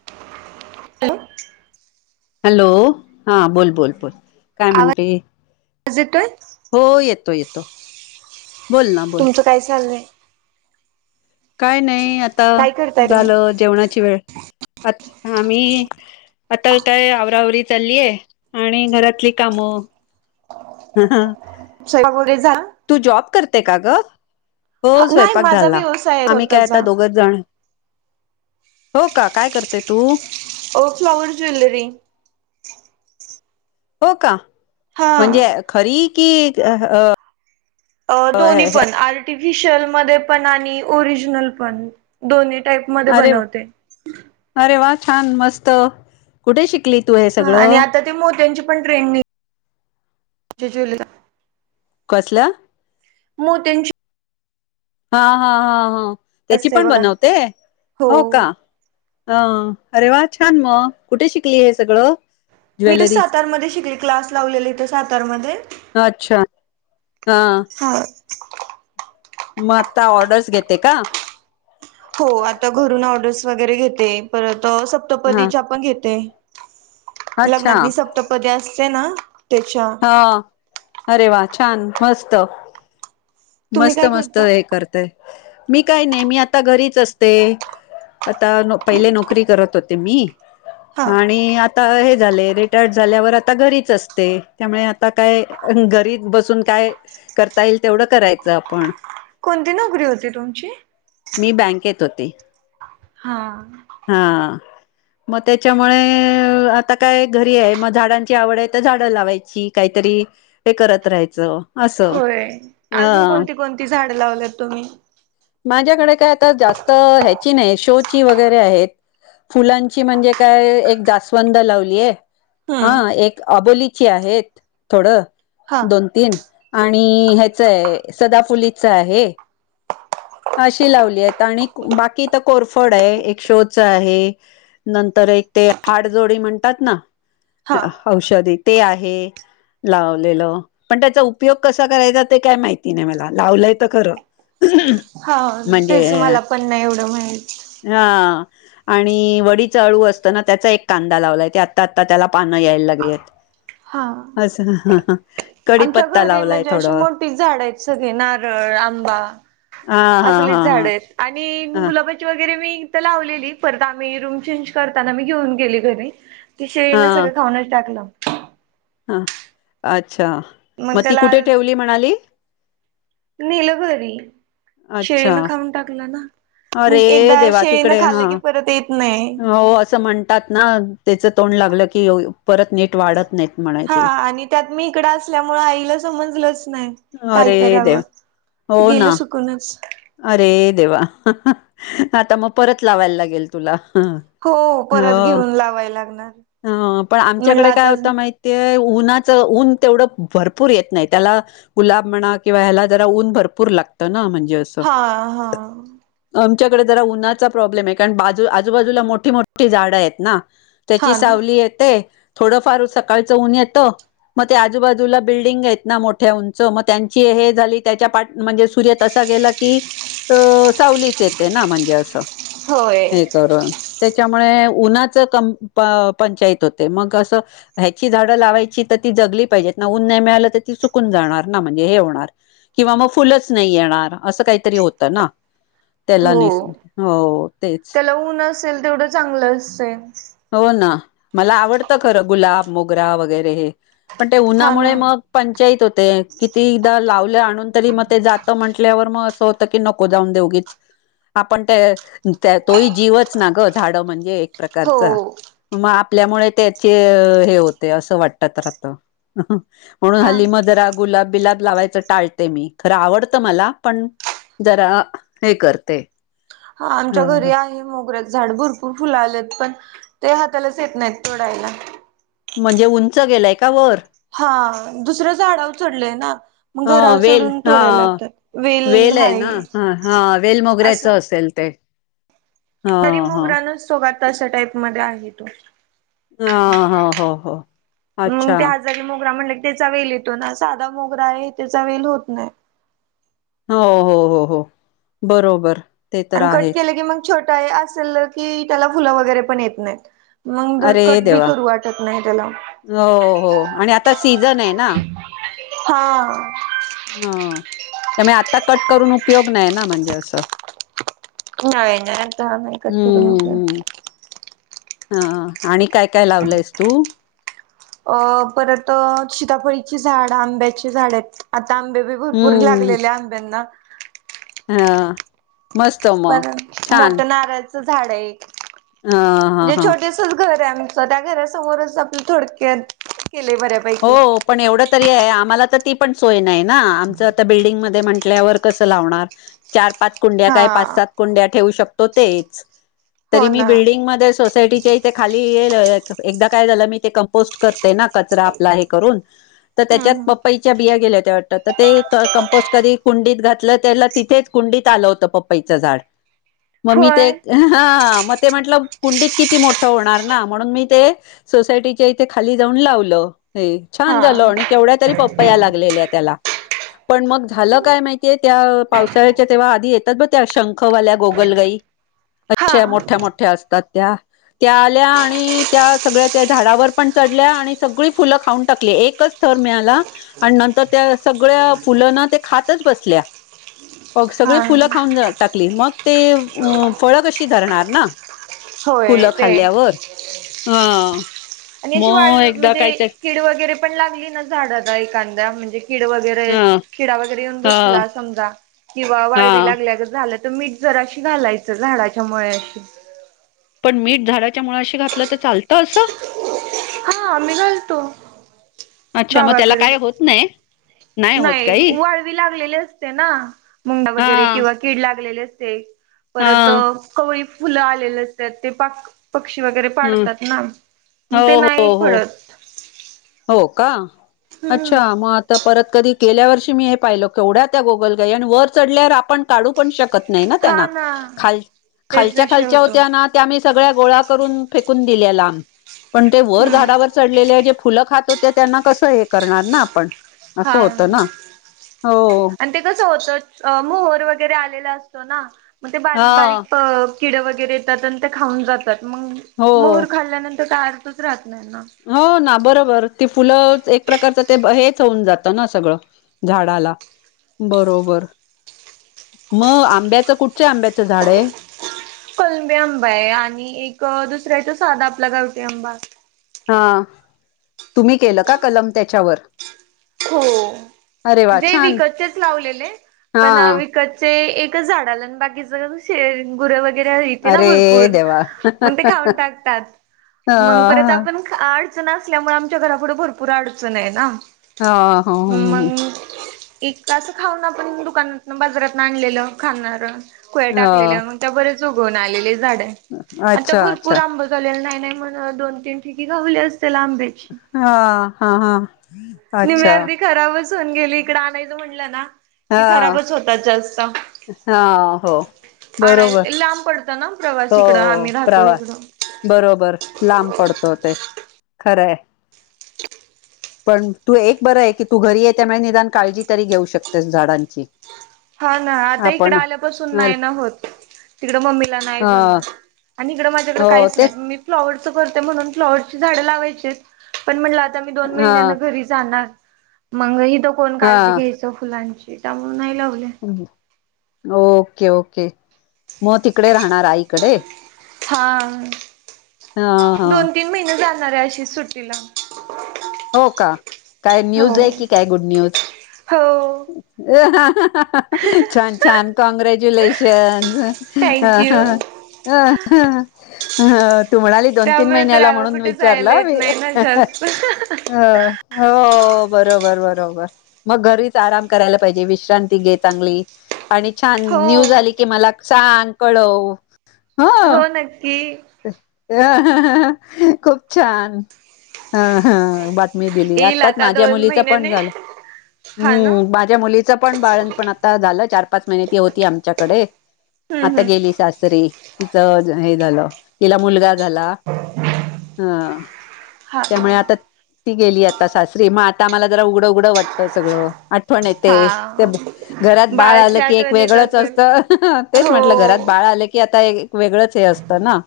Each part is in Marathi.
[unintelligible] हॅलो, हा बोल बोल बोल काय आवाज म्हणते? येतोय हो येतो येतो बोल ना बोल तुमचं काय चालय? काय नाही आता झालं जेवणाची वेळ आता आम्ही आता काय आवराअवरी चाललीय आणि घरातली कामं. ह ह‌ स्वयंपाक वगैरे झालं? तू जॉब करते का ग? हा हो नाही स्वयंपाक माझा झाला. व्यवसाय आहे आम्ही काय स्वतःचा आता दोघच जण. हो का काय करते तू? व फ्लॉवर ज्वेलरी. हो का, हा म्हणजे खरी की? अ अ दोन्ही पण आर्टिफिशियल मध्ये पण आणि ओरिजनल पण. दोन्ही टाईप मध्ये बनवते. अरे वा छान मस्त कुठे शिकली तू हे हा आणि सगळं? आता ते मग त्यांची पण ट्रेन नाही [unintelligible] कसला? मोत्यांची हा हा हा हो त्याची असते पण बघा बनवते हो का. अ अरे वा छान मग कुठे शिकली हे सगळं? मी तर ज्वेलरीच सातारमध्ये शिकली क्लास लावलेले इथं सातारमध्ये. अच्छा हा हा मग आता ऑर्डर्स घेते का? हो आता घरून ऑर्डर्स वगैरे घेते परत हा सप्तपदीच्या पण घेते. अच्छा लग्नातनी सप्तपदी असते ना त्याच्या हा अरे वा छान मस्त. तुम्ही मस्त काय मस्त करता? हे करतय मी काय नाही मी आता घरीच असते. आता पहिले नोकरी करत होते मी हा आणि आता हे झाले रिटायर्ड झाल्यावर आता घरीच असते. त्यामुळे आता काय घरीत बसून काय करता येईल तेवढं करायचं आपण. कोणती नोकरी होती तुमची? मी बँकेत होते. हा हा मग त्याच्यामुळे आता काय घरी आहे मग झाडांची आवड आहे तर झाडं लावायची. काहीतरी हे करत राहायचं. असं होय अजून ह कोणती कोणती झाड लावलेत तुम्ही? माझ्याकडे काय आता जास्त ह्याची नाही शोची वग वर आहेत फुलाची म्हणजे काय एक जास्वंद लावलीय. हम्म हा एक आबोलीची आहेत थोडं हा दोन तीन. आणि ह्याच आहे सदाफुलीच आहे. अशी लावली आहेत, आणि बाकी तर कोरफड आहे एक शोच आहे. नंतर एक ते हाडजोडी म्हणतात ना हा औषध ते आहे. लावलेलं पण त्याचा उपयोग कसा करायचा ते काय माहिती नाही मला लावलंय तर खरं. हा म्हणजे तेच मला पण नाही एवढं माहित. हा आणि वडीचा अळू असताना त्याचा एक कांदा लावलाय ते आत्ता आत्ता त्याला पानं यायला लागेलत. हा आमच्या कडीपत्ता घरी लावलाय म्हणजे अशी थोडं मोठी झाड आहेच. नारळ, आंबा हा हा असले हा झाड आहेत आणि हा ह गुलाब वगैरे मी इथ लावलेलीत परत आम्ही रूम चेंज करताना मी घेऊन गेली घरी. ती शेळीन सगळं खाऊनच टाकलं. हं, अच्छा, मग ती कुठे ठेवली, म्हणाली? नेलं घरी, अच्छा, शेळीनं खाऊन टाकलं ना. मग अरे एकदा देवा, शेळीनं तिकडे खाल्लं की हं, परत येत नाही. हो असं म्हण तात ना त्याचं तोंड लागलं की, परत नीट वाढत नाहीत. म्हणे ते. हां आणि त्यात मी इकडं असल्यामुळ आईला समजलंच नाही, काय अरे कराव. देव! हो ना. कोणाचं? अरे देवा, ह्ह्हणं आता मग परत लावायला लागेल तुला. हो परत ह घेऊन लावाय लागणार. ह, पण म्हणलं आमच्याकडे काय आता होत माहि ते उन्हाचं, ऊन तेवढं भरपूर येत नाही, त्याला गुलाब म्हणा किंवा ह्याला जरा ऊन भरपूर लागतं ना, म्हणजे अस. हां हां. आमच्याकड जरा उन्हाचा प्रॉब्लेम ये, कारण बाजू आजूबाजूला मोठी-मोठी झाडं येत ना. त्याची हा ना सावली येते, थोडंफार सकाळचं ऊन येतं. म ते आजूबाजूला बिल्डिंग येत ना, मोठ्या उंच, मग त्यांची हे झाली त्याच्या पाठ, म्हणजे सूर्य तसा गेला कि, अ सावलीच येते ना, म्हणजे असं, होय हे करून त्याच्यामुळे उन्हाचं कम प-पंचायत होते, मग असं ह्याची झाडं लावायची, तर ती जगली पाहिजेत ना, उन नाहीय मिळालं, तर ती सुकून जाणार ना, म्हणजे हे होणार किंवा मग फुलच नही येणार. असं काहीतरी होतं ना, त्याला निस हो, तेच. ऊण असेल, तेवढं चांगलं असतं. हो ना, मला आवडतं खरं गुलाब, मोगरा वगैरे, पण ते हा उन्हामुळे ना मग पंचायत होते, किती दा लावल आणून तरी मग ते जातं म्हटल्यावर म अस हो त की, नको जाऊन दे उगीच. आपण त्य, अ त्य तोही जीवच ना गं, झाडं म्हणजे एक प्रकार हो. चा, म आपल्यामुळे त्याचे हे होते, असं वाटत तर आता. हहं, म्हणून हा हल्ली म जरा गुलाब बिलाब लावायच टाळते मी, खर आवडत मला, पण जरा हे करते. हां आमच्या ह घरी आहे, मोगऱ्या झाड, भरपूर फुलं आलेत, पण ते हातालाच येत नाहीत, तोडायला. म्हणजे उंच गेलंय का, वर? हां दुसऱ्या झाडावर चढलंय ना, मग हा घरावर वेल चढून हा तोडायला लागतात. वेल ये ना, हां हं वेल असं मोगऱ्याचं असेल ते. हा तरी हा मोगरानच सोगाता, अशा टाईप मध्ये आहे तो. हं, हो हो ह अच्छा. कळी मोगरा म्हणलं की, त्याचा वेल येतो ना, साधा मोगरा ये त्याचा वेल होत नही. हो हो हो हो, बरोबर. ते तर आणि कट आहेच केलं की, मग छोटा ये असल की, त्याला फुलं वगैरे पण येत नाहीत. मंग धड अरे कट बी देवा करू वाटत नही, त्याला. हो हो आणि आता सीझन ये ना. हां. हं त्यामुळे आता कट करून उपयोग नाही ना, म्हणजे असं. नाहीं नाहीं हां नाहीं कंट करूंन हो हां आणि कायं कायं लावलंयस तूं अं परंत सीताफळीचे झाडं आंब्याचे झाडं आहेतं आंता आंबे भरपूंरी लागलेल्या आंब्यांना हां मस्तंच पणं मोठ नारळाचं झाडं आहे हा हा जे हा छोटे असं घरं आहे आमचं त्यां घरांसमोरच आपणं थोडं कयांत केअर केले बरे हो पणं एवढं तरी आम्हांला तरं ती पणं सोय नाहीं नां आमचं आंता बिल्डिंगमध्यें म्हटल्यांवर कसं लावणारं चार पांच कुंड्या हा कां पांच सात कुंड्या ठेवूं शकतो तेचं हो तरी मी ना बिल्डिंगमध्ये सोसांयटीच्या इ ते खांली ये एकदाचं कायं झालं मी ते कमपोस्ट करं ते नां कचरां आपलां हे करूंन तरं हम्म त्यांच्यात हम्म. पप्पईच्या बिया गेल्यां होत्यां वाटतं. आंता ते कंपोस्ट कधीं कुंडीत घातलं त्यांला तिथेच कुंडीत आलं होतं पप्पईचं झाडं मं मी ते होय हां मंग ते म्हटलं कुंडीत किती मोठं होणारं नां म्हणूंन मी ते सोसायटीच्या इथे खाली जाऊंन लावलं हे छान हा झालं आणि केवढ्यां तरी पप्पा यां लागलं लागलेल्यां त्यांला पणं मंग झालं कायं माहितीय त्यां पावसाळ्यांच्या तेंव्हा आंधी येतांत बंग त्यां शंखवाल्यां गोगलगाई हा अच्छा मोठ्या मोठ्या असतांत त्यां त्यां आंल्या आणि त्यां सगळ्यां त्यां झाडांवर पणं चढल्यां आणि सगळीं फुलं खाऊंन टाकले एकचं थरं मिळाला. आणि नंतर त्यां सगळ्यां फुलं नां ते खायचं बसल्यां. हो हा सगळीं फुलं खाऊंन टाकली मंग ते फळं कशी धरणांर नां होय फुलं ते. खाल्ल्यांवर अं आणि अशी मंग वाळवी एकदाचं म्हणजे कायं कीड वगैरें पणं लागली नां झाडांला एखाद्याच्या म्हणजे कीड वगैरें हम्मं खिडा वगैरें येऊंन बसलां समजा किंवा हा वाळवी लागल्या झालं तरं मीठ जरं अशी घालायचं झाडांच्या मुळां अशी पणं मीठ झाडांच्या मुळांशी घातलं तरं चालतं असं. हां मी घालतो अच्छा मग त्याला गावांकडे काय होत नाही नाही होत नाहीं काही वाळवी लागलेली असते नां मुंडा हा वगैरें किंवा कीड लागलेली असते हा परंत कवळी फुलं आलेले असतं ते पाक पक्षी वगैरें हो पाडतांत नां मगं ते हो नाहीं. हो हो कां हम्म अच्छा मंग आं तरं परंत कधीं केल्यां वर्षी मी हे पाहिलो केवढ्यां त्यां गोगल गाई आणि वरं चढल्यांवर आपणं काढूं पणं शकतं. नाहीं हा त्यांना ना खां तेच खांलच्या विषय खांलच्या होतो. होत्यां नां त्यां आम्हीं सगळ्यां गोळां करूंन फेकूंन दिल्यां लांब पणं ते वरं हम्म झाडांवर चढलेले जे फुलं खातं होते त्यांना कसं हे करणारं नां आपणं हां आणि ते कसं होतं. अं मोहर वगैरें आलेला असतो नां मगं ते हा बारीक बारीक किडे वगैरें येतांत आणि ते खाऊंन जातांत मंग हो मोहर खाल्ल्यानंतर कायं अर्थच राहतं नाहीं नां हो नां बरोबर ती फुलं एक प्रकारचं ते हेंच होऊंन जातं नां सगळं झाडांला बरोबर मंग आंब्याचं कुंठच्या आंब्याचं झाडं आहे. कलमी आंबा आहे आणि एक दुसरांया आहे तो सांधा आपला गावठी आंबा हा तुम्ही केलं का कलम त्यांच्यावर. हो म्हणजे छान विकतचेच लावलेले हा पण वि ''--'' कचे एकच झाडाला न बाकीच सगळं ब ''--'' चे गुर वगैरे येते ना अरे भरपूर देवा मण ते खाऊन टाकतात. ह मग परत हा, आपण अडचण असल्यामुळे आमच्या घरापुढ भरपूर अडचण आहे ना. हा, मग. एक असं खाऊन आपण दुकानात बाजारातून आणलेलं खाणार कोुया्या ह टाकलेलं मग. त्या बरेच उगवून आलेले झाड आहे आता अच्छा अच्छा भरपूर आंबा. गलेलं नाही नाही म्हण दोन तीन ठिकी गावल्या असेल आंब्याची. हा हा हा, निहमी अच्छा आर्धी खराबच होऊन गेली इकडं आणायचं म्हणलं ना. हा कि खराबच होतात जास्त हा हो आण बरोबर लांब पडत. त ना प्रवास हो इकडं आम्ही राहतो प्रवा इकडं. बरोबर लांब पडतो ते खरंय. [inaudible] पण तू एक बरं आहे की तू घरी आहे त्यामुळे निदान काळजी तरी घेऊ शकतेस झाडांची. हा ना आता इकडे आपण आल्यापासून नाही ना होत. तिकडं मम्मीला नाही अ जमत आणि इकडं माझ्याकडं हो काहीच ते नाही मी. फ्लॉवरर्स करते म्हणून फ्लॉअर्सची झांड लावायची हाईत. पण म्हटलं आता मी दोन हा महिन्यांना घरी जाणार मग हथ कोण हा काळजी घ्यायची. त्या फुलांची त्यामुळेून नाही लावले. हम हम ओके ओके. मग तिकडे राहणार आई इकडे. हा, हा हा दोन तीन महिने जाणार आहे अशी सुट्टीला. हो का काय हो न्यूज आहे की काय गुड न्यूज. हो [inaudible] छान छान कॉँंग्रॅच्युलेशन थँक यू ह. अ तू म्हणाली दोन तीन त्यामुळे तर महिन्याला म्हणून विचारला मी. ह [inaudible] ह हो बरोबर बरोबर. मग घरीच आराम करायला पाहिजे विश्रांती घे चांगली. आणि छान हो न्यूज आली की मला सांग कळव. ह हो नक्की. खूप छान हा हा बा ''--'' मी दिली येईल आताच आता माझ्या दोन मुलीच पण महिन्याने झालं हा हो ना बा ''--'' माझ्या मुलीच पण बाळण पण आता झालं चार पाच महिने ती होती आमच्याकडे. हम्म आता हम्म गेली सासरी तिचं हे झालं. तिला मुलगा झाला अ हा त्यामुळे आता. ती गेली आता सासरी मग आता मला जरा उघडं उघडं वाटत सगळं. आठवण येते ते हा घरात बाळ आलं बाळाची की एक आठवण येत वेगळंच असेल असतं. तेच म्हटलं घरात हो बाळ आले की आता एक वेगळंच हे असतं ना.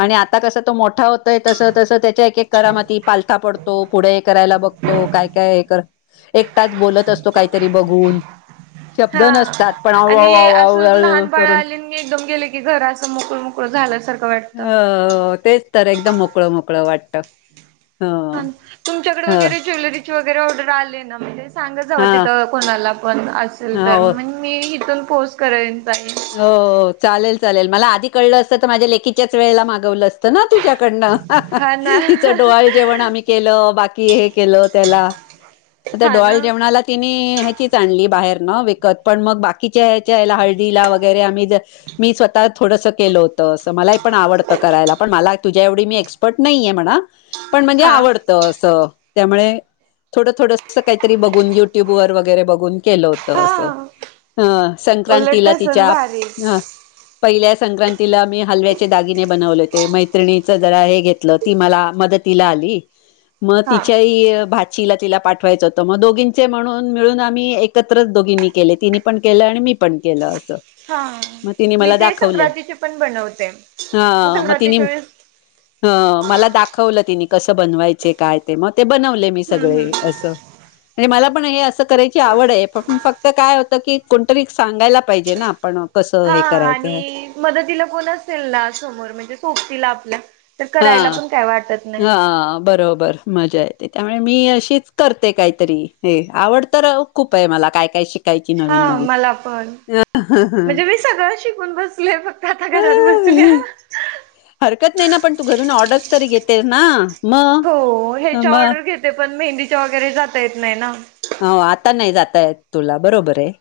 आणि आता कसं तो मोठा होतय तस तसं त्याच्या एक एक करामाती पालथा पडतो पुढे करायला बघ''--'' त काय- काय कर एकटाच बोलत असतो काहीतरी बघून. शब्द हा नसतात पण आणि असं लहान [unintelligible] बाळ करून आले एकदम गेले की घरा अस मोकळ झाल्यासारख वाटत. अ तेच तर एकदम मोकळ मोकळ वाटत. ह हा तुमच्याकडे वगैरे ह ज्वेलरीची वगैरे ऑर्डर आले आहे ना म्हणजे सांगतच हव तिथ कोणाला पण असेल हा तर हो मग मी इथून पोस्ट करायच आहे. हो चालेल -चालेल मला आधी कळल असत तर माझ्या लेखीच्याच वेळेला मागवल असत ना तुझ्याकडन. हाहाहा. हा ना तिचडोवाल जेवण आम्ही केल. बाकी हे केल त्याला [unintelligible] हा ना डोहाळे जेवणाला. तिने ह्याचीच आणली बाहेर न विकत, पण मग बाकीच्या ह्याच्या हळदीला व मी स्वःत थोडस केल होत. मला पण आवडत करायला पण मला तुझी तुझ्याएव्हडी मी एक्सपर्ट नाहीे म्हणा, पण म्हणजे हा आवड अस त्यामुळे थोड थोड स काहीतरी बघून. युट्युब वर वैगरे बगुन केल होत हा अस. हा, उलट संक्रांतीला तसच भारी हा पहिल्या संक्रांतीला आम्ही हलव्याचे दागिने बनवले होते. मैत्रिणीच जरा हे घेतल ती मला मदतीला आली मग हा तिच्याही भा ला तिला पाठवायच होत मग दोघींचे म्हणून मिळून आम्ही एकत्रच दोघींनी केले तिनी पण केल आणि मी पण केल अस. हा मी ते संक्रांतीचे पण बनवते हा मग तिने संक्रांतीच्या वेळेस. ह मला दाखवल तिने कस बनवायचे. काय ते मग ते बनवले. मी हम्म सगळे हम्म अस म्हणजे मला पण हे अस करायची आवड आहे पण फक्त काय होत की कोणतरी सांगायला पाहिजे ना. आपण कसं हा हे करायचं आहे आणि मदतीला कोण असेल ना समोर म्हणजे सोबतीला आपल्या तर करायला हा- पण काय वाटत हा नाही बरोबर मजा येते त्यामुळे मी अशीच करते. काहीतरी हे आवड तर खूप आहे मला काय काय शिक हा मला पण नवीन म्हणजे मी सगळ शिकून बसलेय, फक्त आता घरात बसले हरकत नाही ना पण तू घरुन ऑर्डर्स तरी घेतेस ना. मग हो ह्याच्या मग ऑर्डर घेते पण मेहंदीच्या वगैरे जाता येत नाही ना. हो आता नाही जाताय तुला बरोबर आहे.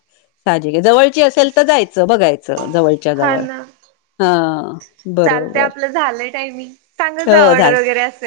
जवळची असेल तर जायच बघायच. जवळची हा ना चालत बरोबर आपल झालय टायमिंग. सांगा हो जरा झालं ऑर्डर वगैरे अस